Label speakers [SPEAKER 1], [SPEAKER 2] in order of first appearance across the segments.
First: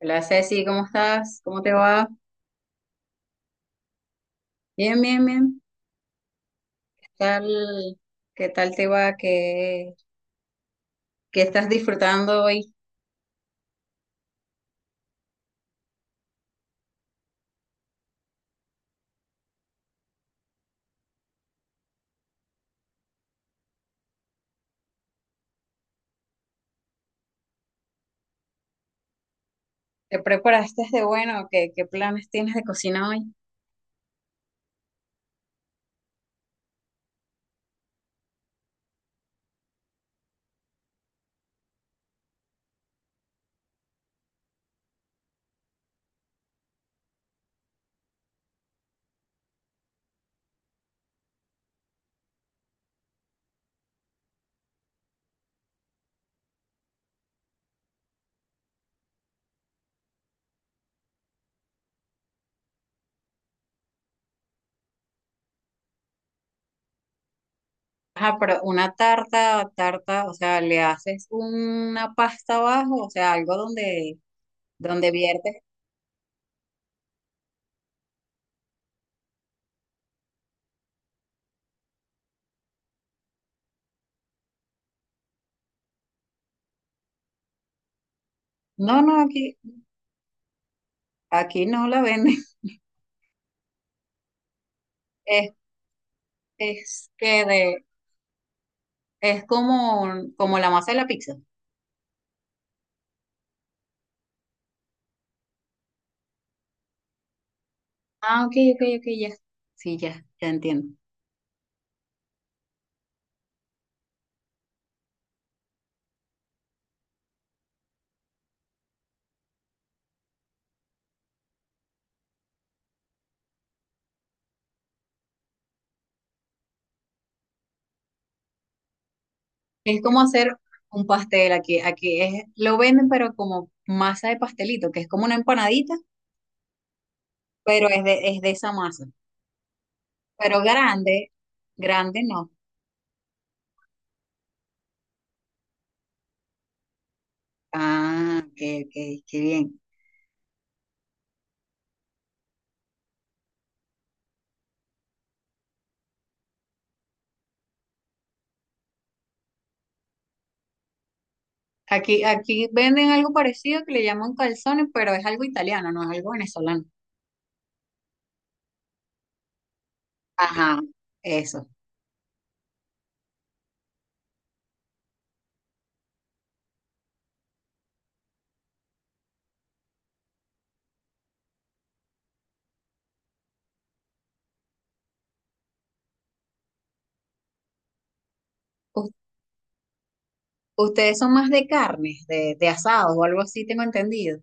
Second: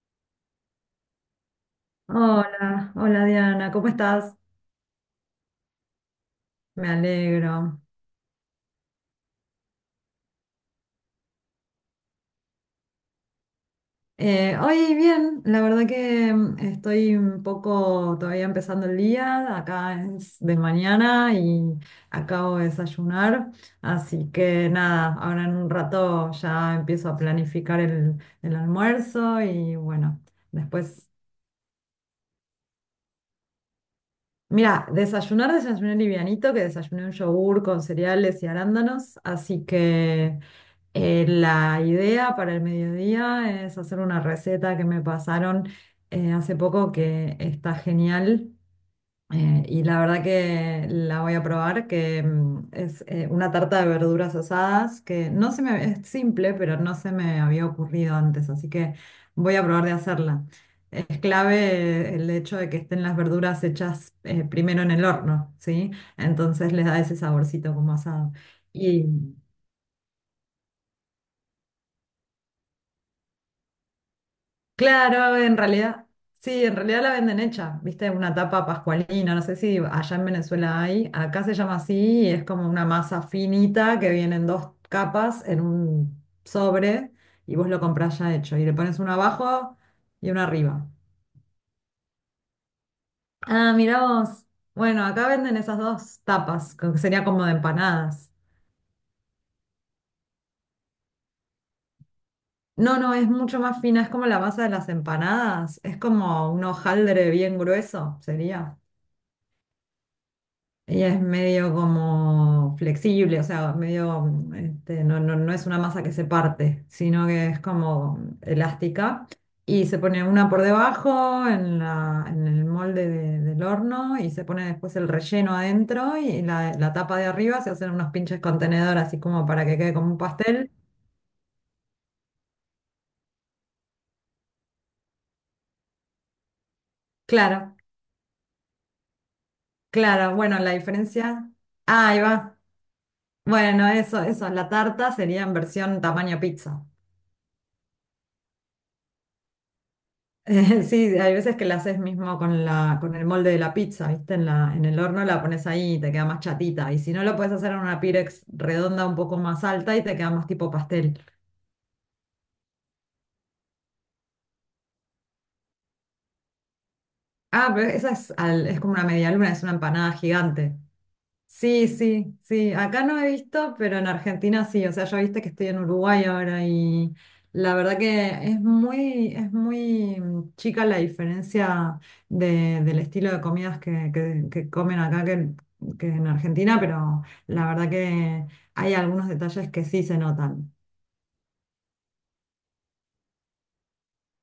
[SPEAKER 1] Hola Ceci, ¿cómo estás? ¿Cómo te va?
[SPEAKER 2] Hola, hola Diana, ¿cómo estás?
[SPEAKER 1] Bien, bien, bien.
[SPEAKER 2] Me
[SPEAKER 1] ¿Qué
[SPEAKER 2] alegro.
[SPEAKER 1] tal, qué tal te va? ¿Qué estás disfrutando hoy?
[SPEAKER 2] Hoy bien, la verdad que estoy un poco todavía empezando el día, acá es de mañana y acabo de desayunar, así que nada, ahora en un rato ya empiezo a planificar el almuerzo y
[SPEAKER 1] ¿Te
[SPEAKER 2] bueno,
[SPEAKER 1] preparaste de
[SPEAKER 2] después,
[SPEAKER 1] bueno? ¿Qué planes tienes de cocina hoy?
[SPEAKER 2] mira, desayuné livianito, que desayuné un yogur con cereales y arándanos, así que... La idea para el mediodía es hacer una receta que me pasaron hace poco que está genial, y la verdad que la voy a probar, que es una tarta de verduras asadas que no se me, es simple, pero no se me había ocurrido antes, así que voy a probar de hacerla. Es clave el hecho de que estén las verduras hechas primero en el horno, ¿sí? Entonces les da ese saborcito como asado.
[SPEAKER 1] Ajá, pero una
[SPEAKER 2] Y
[SPEAKER 1] tarta, tarta, o sea, le haces una pasta abajo, o sea, algo donde
[SPEAKER 2] Claro,
[SPEAKER 1] viertes.
[SPEAKER 2] en realidad, sí, en realidad la venden hecha, viste, una tapa pascualina, no sé si allá en Venezuela hay, acá se llama así y es como una masa finita que viene en dos capas en un sobre y vos lo comprás ya hecho y le pones
[SPEAKER 1] No,
[SPEAKER 2] uno
[SPEAKER 1] no, aquí,
[SPEAKER 2] abajo y uno arriba.
[SPEAKER 1] aquí no la venden.
[SPEAKER 2] Ah, mirá vos, bueno, acá
[SPEAKER 1] Es,
[SPEAKER 2] venden esas dos tapas, que
[SPEAKER 1] es
[SPEAKER 2] sería
[SPEAKER 1] que
[SPEAKER 2] como de
[SPEAKER 1] de,
[SPEAKER 2] empanadas.
[SPEAKER 1] es como la masa de la pizza.
[SPEAKER 2] No, no, es mucho más fina, es como la masa de las empanadas, es como un hojaldre bien grueso,
[SPEAKER 1] Ah, ok,
[SPEAKER 2] sería.
[SPEAKER 1] ok, ok, ya. Sí, ya, ya entiendo.
[SPEAKER 2] Ella es medio como flexible, o sea, medio, no, no, no es una masa que se parte, sino que es como elástica. Y se pone una por debajo en en el molde del horno y se pone después el relleno adentro y la tapa de arriba se hacen unos pinches contenedor así como para que quede
[SPEAKER 1] Es
[SPEAKER 2] como un
[SPEAKER 1] como hacer
[SPEAKER 2] pastel.
[SPEAKER 1] un pastel aquí. Aquí es, lo venden, pero como masa de pastelito, que es como una empanadita,
[SPEAKER 2] Claro,
[SPEAKER 1] pero es de esa masa.
[SPEAKER 2] claro, bueno,
[SPEAKER 1] Pero
[SPEAKER 2] la
[SPEAKER 1] grande,
[SPEAKER 2] diferencia. Ah,
[SPEAKER 1] grande
[SPEAKER 2] ahí
[SPEAKER 1] no.
[SPEAKER 2] va. Bueno, eso, la tarta sería en versión tamaño pizza.
[SPEAKER 1] Ah, ok, ok, qué bien.
[SPEAKER 2] Sí, hay veces que la haces mismo con con el molde de la pizza, ¿viste? En en el horno la pones ahí y te queda más chatita. Y si no, lo puedes hacer en una Pirex redonda un poco más alta y te queda más tipo pastel.
[SPEAKER 1] Aquí, aquí venden algo parecido que le llaman calzones, pero es algo italiano, no es algo venezolano.
[SPEAKER 2] Ah, pero es como una media luna, es una empanada gigante.
[SPEAKER 1] Ajá, eso.
[SPEAKER 2] Sí, sí, sí. Acá no he visto, pero en Argentina sí. O sea, yo viste que estoy en Uruguay ahora y la verdad que es muy, chica la diferencia del estilo de comidas que comen acá que en Argentina, pero la verdad que hay
[SPEAKER 1] U-
[SPEAKER 2] algunos detalles que sí se notan.
[SPEAKER 1] Ustedes son más de carnes, de asados o algo así, tengo entendido.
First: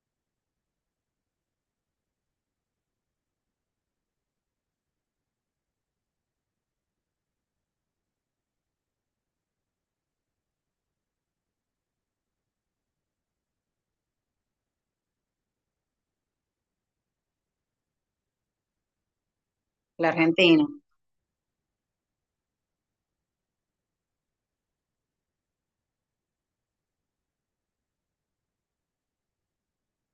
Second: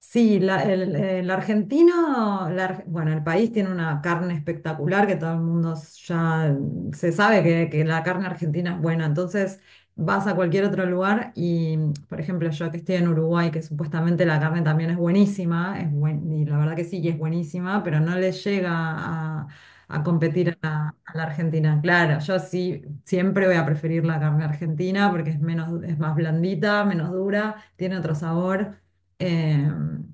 [SPEAKER 2] Sí, el argentino, bueno, el país tiene una carne espectacular que todo el mundo ya, se sabe que la carne argentina es buena. Entonces vas a cualquier otro lugar y, por ejemplo, yo que estoy en Uruguay, que supuestamente la carne también es buenísima, y la verdad que sí, que es buenísima, pero no le llega a,
[SPEAKER 1] La
[SPEAKER 2] competir
[SPEAKER 1] Argentina.
[SPEAKER 2] a a la Argentina. Claro, yo sí siempre voy a preferir la carne argentina porque es más blandita, menos dura, tiene otro sabor. Em,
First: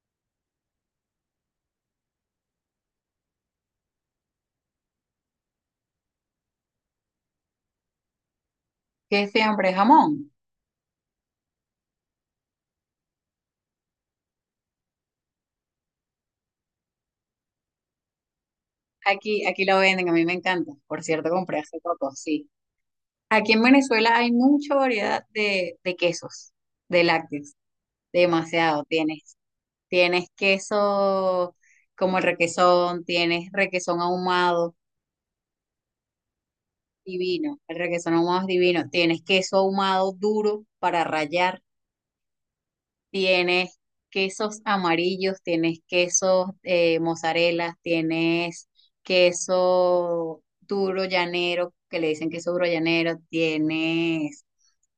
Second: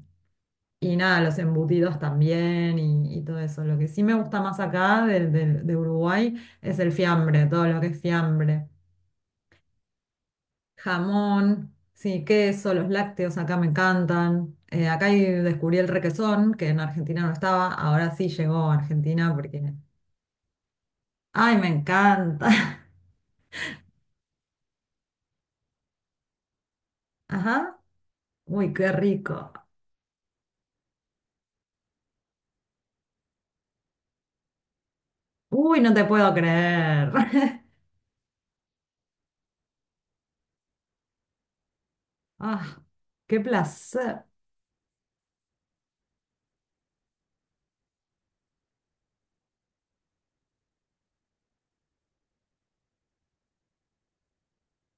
[SPEAKER 2] y nada, los embutidos también y todo eso. Lo que sí me gusta más acá de, Uruguay es el fiambre, todo lo que es fiambre.
[SPEAKER 1] Que es siempre jamón.
[SPEAKER 2] Jamón, sí, queso, los lácteos acá me encantan. Acá Ahí descubrí el requesón, que en Argentina no estaba, ahora sí llegó a Argentina
[SPEAKER 1] Aquí, aquí
[SPEAKER 2] porque...
[SPEAKER 1] lo venden, a mí me encanta. Por cierto,
[SPEAKER 2] ¡Ay,
[SPEAKER 1] compré
[SPEAKER 2] me
[SPEAKER 1] hace poco,
[SPEAKER 2] encanta!
[SPEAKER 1] sí. Aquí en Venezuela hay mucha variedad de quesos, de lácteos,
[SPEAKER 2] Ajá. Uy,
[SPEAKER 1] demasiado
[SPEAKER 2] qué
[SPEAKER 1] tienes.
[SPEAKER 2] rico.
[SPEAKER 1] Tienes queso como el requesón, tienes requesón ahumado
[SPEAKER 2] Uy, no te puedo creer.
[SPEAKER 1] divino, el requesón ahumado es divino, tienes queso ahumado duro para rallar,
[SPEAKER 2] Ah, qué
[SPEAKER 1] tienes
[SPEAKER 2] placer.
[SPEAKER 1] quesos amarillos, tienes quesos mozzarella, tienes queso duro llanero, que le dicen queso duro llanero, tienes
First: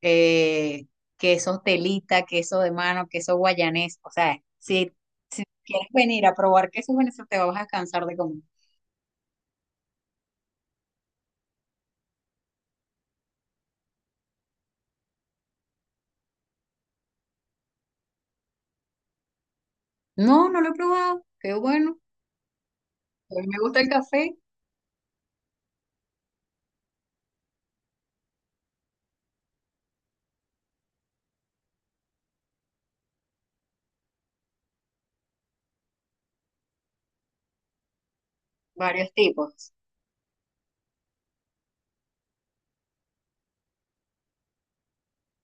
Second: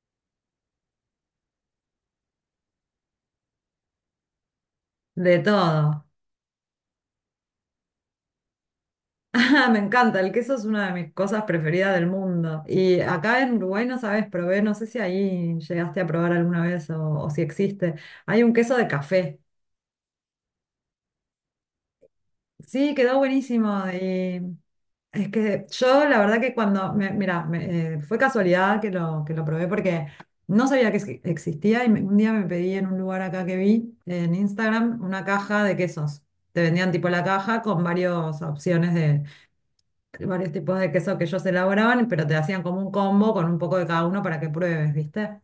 [SPEAKER 1] eh, quesos telita, queso de mano, queso guayanés. O sea, si
[SPEAKER 2] De
[SPEAKER 1] quieres
[SPEAKER 2] todo.
[SPEAKER 1] venir a probar quesos venezolanos, te vas a cansar de comer.
[SPEAKER 2] Ah, me encanta, el queso es una de mis cosas preferidas del mundo. Y acá en Uruguay, no sabes, probé, no sé si ahí llegaste a probar alguna vez o si existe. Hay un queso de café.
[SPEAKER 1] No, no lo he probado. Qué bueno.
[SPEAKER 2] Sí, quedó
[SPEAKER 1] A mí me gusta
[SPEAKER 2] buenísimo.
[SPEAKER 1] el café,
[SPEAKER 2] Y es que yo, la verdad que mira, fue casualidad que lo probé porque no sabía que existía y un día me pedí en un lugar acá que vi en Instagram una caja de quesos. Te vendían tipo la caja con varias opciones
[SPEAKER 1] varios tipos.
[SPEAKER 2] varios tipos de queso que ellos elaboraban, pero te hacían como un combo con un poco de cada uno para que pruebes, ¿viste?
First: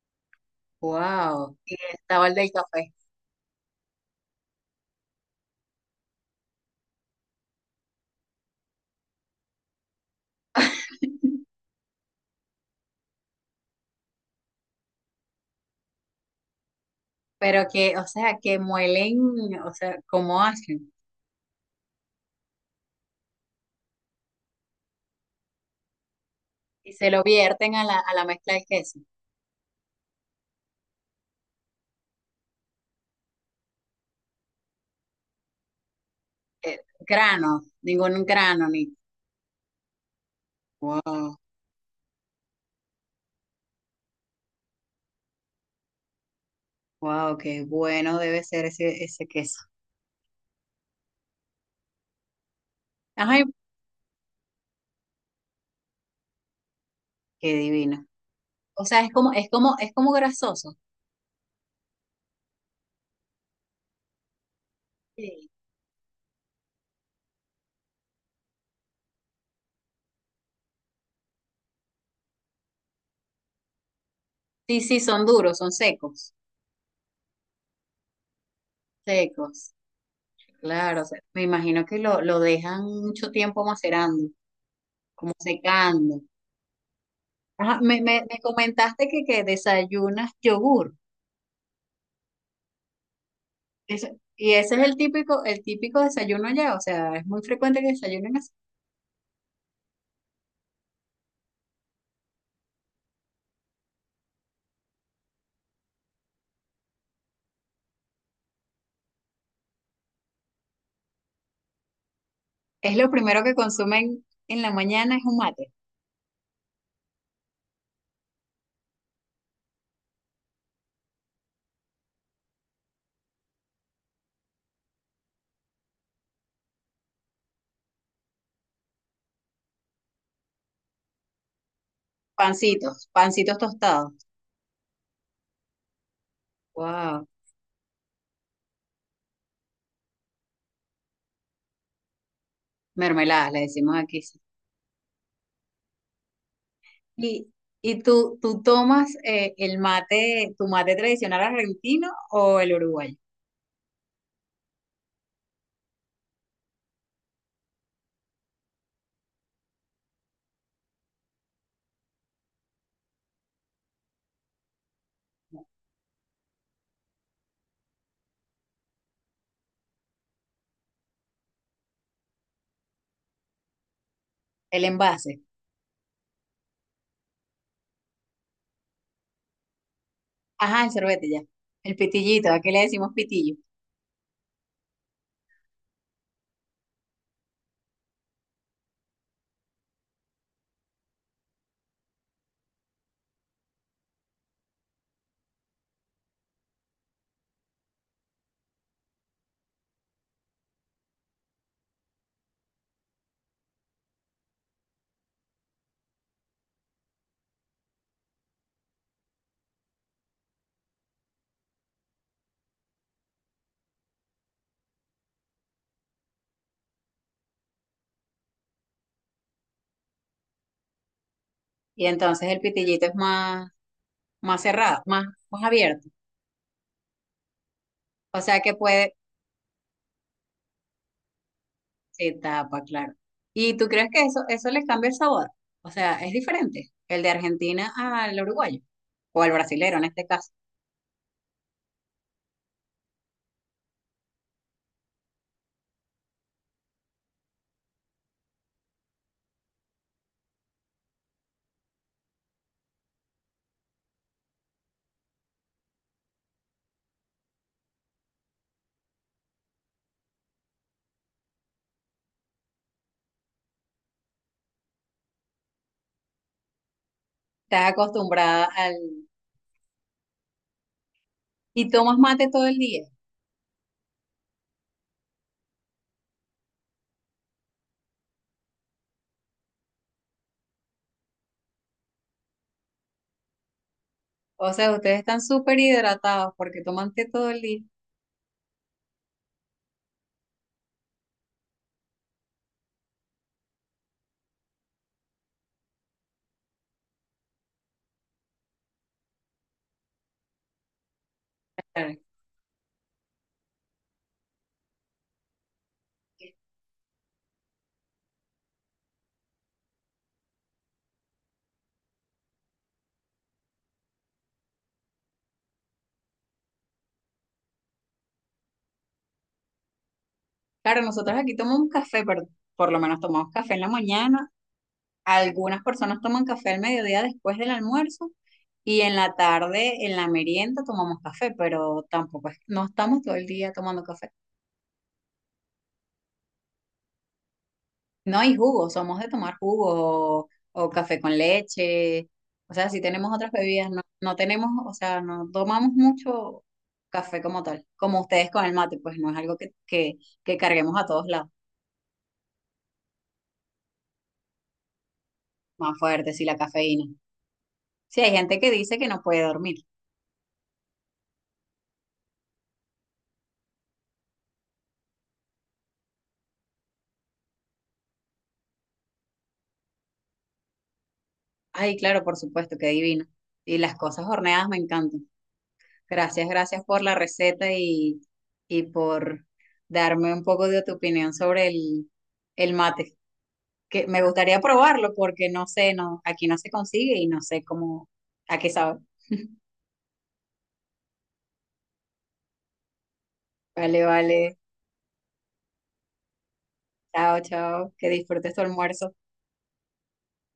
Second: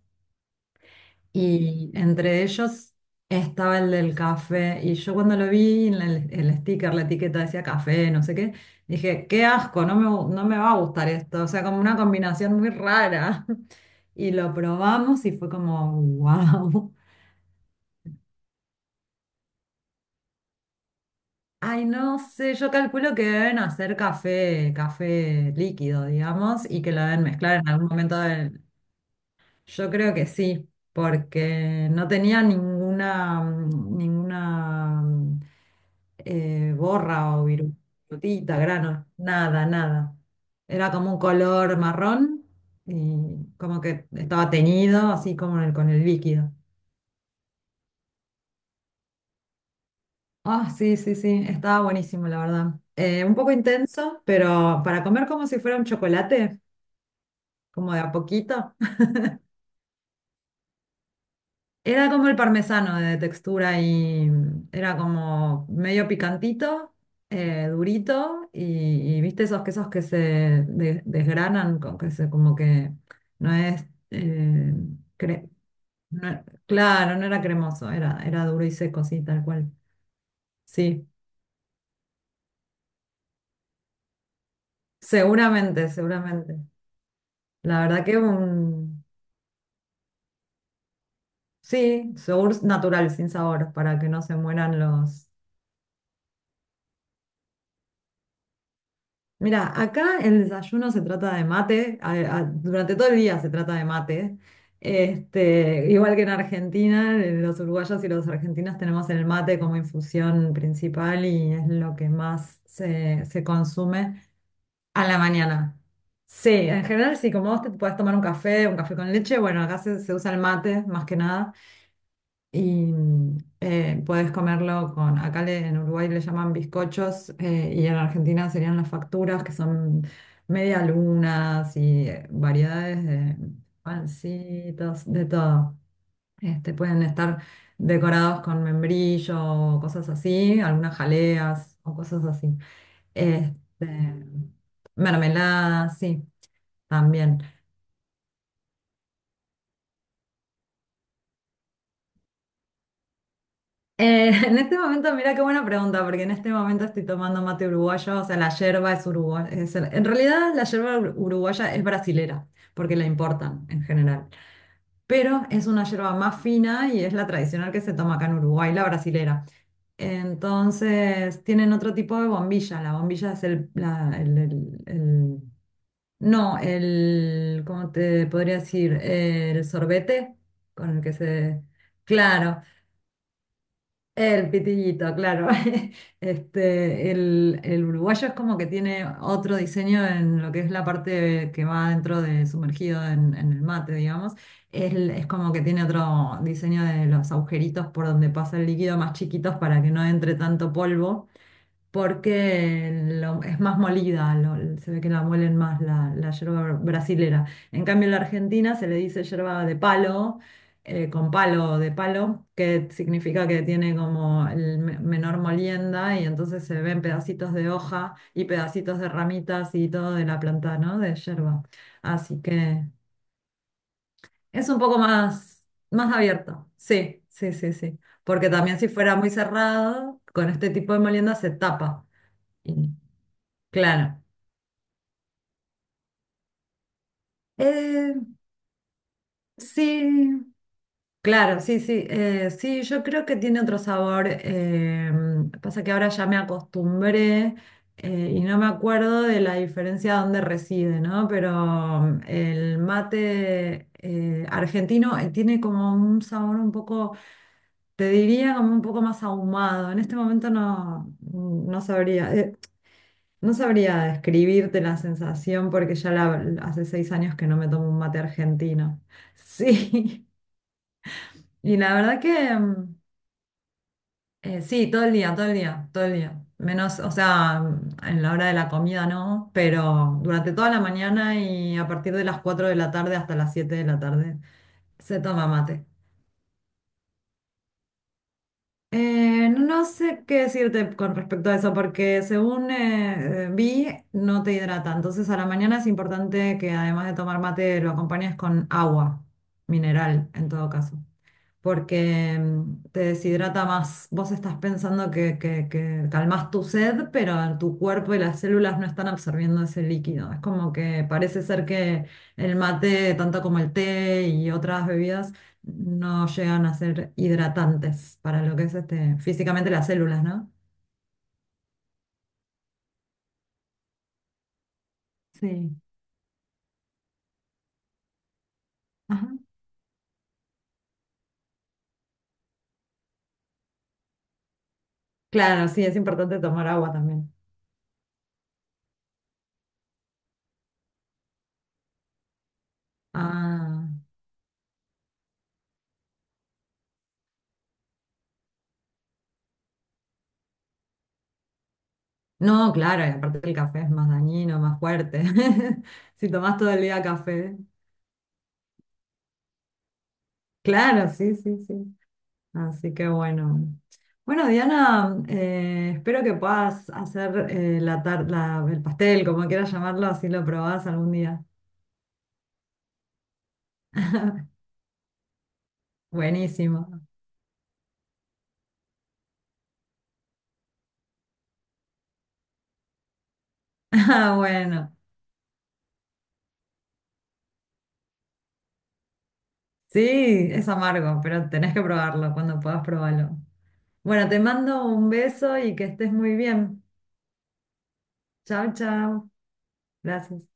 [SPEAKER 1] Wow. Y
[SPEAKER 2] Y
[SPEAKER 1] estaba el
[SPEAKER 2] entre
[SPEAKER 1] del café.
[SPEAKER 2] ellos estaba el del café. Y yo cuando lo vi en el sticker, la etiqueta decía café, no sé qué, dije, qué asco, no me va a gustar esto. O sea, como una combinación muy rara. Y lo probamos y fue como, wow.
[SPEAKER 1] Pero que, o sea, que muelen, o sea, ¿cómo hacen?
[SPEAKER 2] Ay, no sé, yo calculo que deben hacer café, café líquido, digamos, y que
[SPEAKER 1] Y
[SPEAKER 2] lo
[SPEAKER 1] se
[SPEAKER 2] deben
[SPEAKER 1] lo
[SPEAKER 2] mezclar en
[SPEAKER 1] vierten a
[SPEAKER 2] algún
[SPEAKER 1] a
[SPEAKER 2] momento
[SPEAKER 1] la mezcla
[SPEAKER 2] del-
[SPEAKER 1] de queso.
[SPEAKER 2] Yo creo que sí, porque no tenía ninguna
[SPEAKER 1] Eh,
[SPEAKER 2] borra o
[SPEAKER 1] grano, ningún
[SPEAKER 2] virutita,
[SPEAKER 1] grano, ni.
[SPEAKER 2] grano, nada, nada. Era como un
[SPEAKER 1] Wow,
[SPEAKER 2] color marrón y como que estaba teñido, así como en con el líquido.
[SPEAKER 1] wow, qué bueno debe ser ese, ese queso.
[SPEAKER 2] Ah, sí, sí, sí, estaba buenísimo, la verdad. Un
[SPEAKER 1] Ay,
[SPEAKER 2] poco intenso, pero para comer como si fuera un chocolate,
[SPEAKER 1] qué
[SPEAKER 2] como de
[SPEAKER 1] divino.
[SPEAKER 2] a poquito.
[SPEAKER 1] O sea, es es como grasoso.
[SPEAKER 2] Era como el parmesano de textura y, era
[SPEAKER 1] Sí.
[SPEAKER 2] como medio picantito, durito y viste esos quesos que se desgranan, que se, como que no es, eh,
[SPEAKER 1] Sí, sí, son
[SPEAKER 2] cre-
[SPEAKER 1] duros, son secos,
[SPEAKER 2] claro, no era cremoso, era duro y seco, sí, tal cual.
[SPEAKER 1] secos. Claro, o
[SPEAKER 2] Sí,
[SPEAKER 1] sea, me imagino que lo dejan mucho tiempo macerando,
[SPEAKER 2] seguramente,
[SPEAKER 1] secando.
[SPEAKER 2] seguramente.
[SPEAKER 1] Ajá,
[SPEAKER 2] La verdad que
[SPEAKER 1] me
[SPEAKER 2] un,
[SPEAKER 1] comentaste que desayunas yogur.
[SPEAKER 2] sí, yogur natural, sin sabor, para
[SPEAKER 1] Eso-
[SPEAKER 2] que no se
[SPEAKER 1] y ese
[SPEAKER 2] mueran
[SPEAKER 1] es
[SPEAKER 2] los...
[SPEAKER 1] el típico desayuno allá. O sea, es muy frecuente que desayunen así.
[SPEAKER 2] Mira, acá el desayuno se trata de mate, durante todo el día se trata de mate. Igual que en Argentina, los uruguayos y los argentinos tenemos el mate como infusión principal y es lo que más
[SPEAKER 1] Es lo
[SPEAKER 2] se,
[SPEAKER 1] primero
[SPEAKER 2] se
[SPEAKER 1] que
[SPEAKER 2] consume
[SPEAKER 1] consumen en la
[SPEAKER 2] a
[SPEAKER 1] mañana,
[SPEAKER 2] la
[SPEAKER 1] es un mate.
[SPEAKER 2] mañana. Sí, en general sí, como vos te podés tomar un café con leche, bueno, acá se usa el mate más que nada y, puedes comerlo con, en Uruguay le llaman bizcochos, y en Argentina serían las facturas que son media lunas y, variedades
[SPEAKER 1] Pancitos,
[SPEAKER 2] de
[SPEAKER 1] pancitos tostados.
[SPEAKER 2] pancitos, de todo. Pueden
[SPEAKER 1] Wow.
[SPEAKER 2] estar decorados con membrillo o cosas así, algunas jaleas o cosas así.
[SPEAKER 1] Mermeladas,
[SPEAKER 2] Este,
[SPEAKER 1] le decimos aquí.
[SPEAKER 2] Mermeladas, sí, también.
[SPEAKER 1] ¿Y, y tú, tú tomas el mate, tu mate tradicional argentino o el uruguayo?
[SPEAKER 2] En este momento, mira qué buena pregunta, porque en este momento estoy tomando mate uruguayo, o sea, la yerba es uruguaya. En realidad, la yerba uruguaya es brasilera, porque la importan en general. Pero es una yerba más fina y es la tradicional que se toma acá en Uruguay, la brasilera. Entonces, tienen otro tipo de bombilla. La bombilla es el,
[SPEAKER 1] El envase.
[SPEAKER 2] no, el, ¿cómo te podría decir? El sorbete
[SPEAKER 1] Ajá, el
[SPEAKER 2] con el que
[SPEAKER 1] sorbete ya.
[SPEAKER 2] se...
[SPEAKER 1] El pitillito,
[SPEAKER 2] Claro.
[SPEAKER 1] aquí le decimos pitillo.
[SPEAKER 2] El pitillito, claro. El uruguayo es como que tiene otro diseño en lo que es la parte que va dentro de sumergido en el mate, digamos. Es como que tiene otro diseño de los agujeritos por donde pasa el líquido más chiquitos para que no entre tanto polvo porque es más molida, se ve que la muelen más la yerba brasilera. En cambio, en la Argentina se le dice yerba de palo, con palo de palo, que significa que tiene como el menor molienda y entonces se ven pedacitos de hoja y pedacitos de ramitas y todo de la planta, ¿no? De yerba.
[SPEAKER 1] Y
[SPEAKER 2] Así
[SPEAKER 1] entonces el
[SPEAKER 2] que
[SPEAKER 1] pitillito es más
[SPEAKER 2] es un poco
[SPEAKER 1] cerrado, más
[SPEAKER 2] más,
[SPEAKER 1] abierto.
[SPEAKER 2] más abierto. Sí, sí, sí, sí.
[SPEAKER 1] O
[SPEAKER 2] Porque
[SPEAKER 1] sea que
[SPEAKER 2] también si
[SPEAKER 1] puede,
[SPEAKER 2] fuera muy cerrado, con este tipo de molienda se tapa.
[SPEAKER 1] se tapa, claro. ¿Y tú crees que
[SPEAKER 2] Claro.
[SPEAKER 1] eso le cambia el sabor? O sea, es diferente el de Argentina
[SPEAKER 2] Eh,
[SPEAKER 1] al uruguayo, o al brasilero en este caso.
[SPEAKER 2] sí, claro, sí, sí. Sí, yo creo que tiene otro sabor. Pasa que ahora ya me acostumbré, y no me acuerdo de la diferencia donde reside, ¿no? Pero el mate argentino, tiene como un sabor un poco, te diría como un poco más ahumado. En este momento no, no sabría. No sabría describirte la sensación porque hace 6 años que no me
[SPEAKER 1] Estás
[SPEAKER 2] tomo un mate
[SPEAKER 1] acostumbrada al...
[SPEAKER 2] argentino. Sí, y
[SPEAKER 1] ¿Y
[SPEAKER 2] la
[SPEAKER 1] tomas
[SPEAKER 2] verdad
[SPEAKER 1] mate
[SPEAKER 2] que
[SPEAKER 1] todo el día?
[SPEAKER 2] sí, todo el día, todo el día, todo el día. Menos, o sea, en la hora de la comida no, pero durante toda la mañana y a partir de las 4 de la tarde hasta las 7 de la tarde
[SPEAKER 1] O sea, ustedes
[SPEAKER 2] se
[SPEAKER 1] están
[SPEAKER 2] toma
[SPEAKER 1] súper
[SPEAKER 2] mate.
[SPEAKER 1] hidratados porque toman té todo el día.
[SPEAKER 2] No sé qué decirte con respecto a eso, porque según vi, no te hidrata. Entonces, a la mañana es importante que además de tomar mate, lo acompañes con agua mineral, en todo caso porque, te deshidrata más. Vos estás pensando que calmás tu sed, pero tu cuerpo y las células no están absorbiendo ese líquido. Es como que parece ser que el mate, tanto como el té y otras bebidas, no llegan a ser hidratantes para lo que es físicamente las células, ¿no?
[SPEAKER 1] Claro, nosotros aquí tomamos café, pero por lo menos tomamos café en la mañana.
[SPEAKER 2] Sí.
[SPEAKER 1] Algunas personas toman café al mediodía después del almuerzo y en
[SPEAKER 2] Ajá.
[SPEAKER 1] la tarde, en la merienda, tomamos café, pero tampoco es, no estamos todo el día tomando café.
[SPEAKER 2] Claro, sí, es importante tomar agua también.
[SPEAKER 1] No hay jugo, somos de tomar jugo o café con leche. O sea, si tenemos otras
[SPEAKER 2] Ah,
[SPEAKER 1] bebidas, no, no tenemos, o sea, no tomamos mucho café como tal, como ustedes con el mate, pues no es algo que carguemos a todos lados,
[SPEAKER 2] no, claro, y aparte el café es más dañino, más fuerte.
[SPEAKER 1] más
[SPEAKER 2] Si
[SPEAKER 1] fuerte, sí la
[SPEAKER 2] tomás todo el día
[SPEAKER 1] cafeína.
[SPEAKER 2] café.
[SPEAKER 1] Sí, hay gente que dice que no puede dormir.
[SPEAKER 2] Claro, sí, sí, sí. Así que bueno. Bueno, Diana, espero que puedas hacer el pastel, como quieras llamarlo, así lo probás algún día.
[SPEAKER 1] Ay, claro, por supuesto, qué divino. Y las cosas horneadas me encantan. Gracias
[SPEAKER 2] Buenísimo.
[SPEAKER 1] por la receta y por darme un poco de tu opinión sobre el mate. Que me
[SPEAKER 2] Ah,
[SPEAKER 1] gustaría
[SPEAKER 2] bueno.
[SPEAKER 1] probarlo porque no sé, no, aquí no se consigue y no sé cómo, a qué sabe.
[SPEAKER 2] Sí, es amargo, pero tenés que probarlo. Cuando puedas, probarlo.
[SPEAKER 1] Vale,
[SPEAKER 2] Bueno, te
[SPEAKER 1] vale.
[SPEAKER 2] mando un beso y que estés muy bien.
[SPEAKER 1] Chao, chao. Que disfrutes tu
[SPEAKER 2] Chao,
[SPEAKER 1] almuerzo.
[SPEAKER 2] chao. Gracias.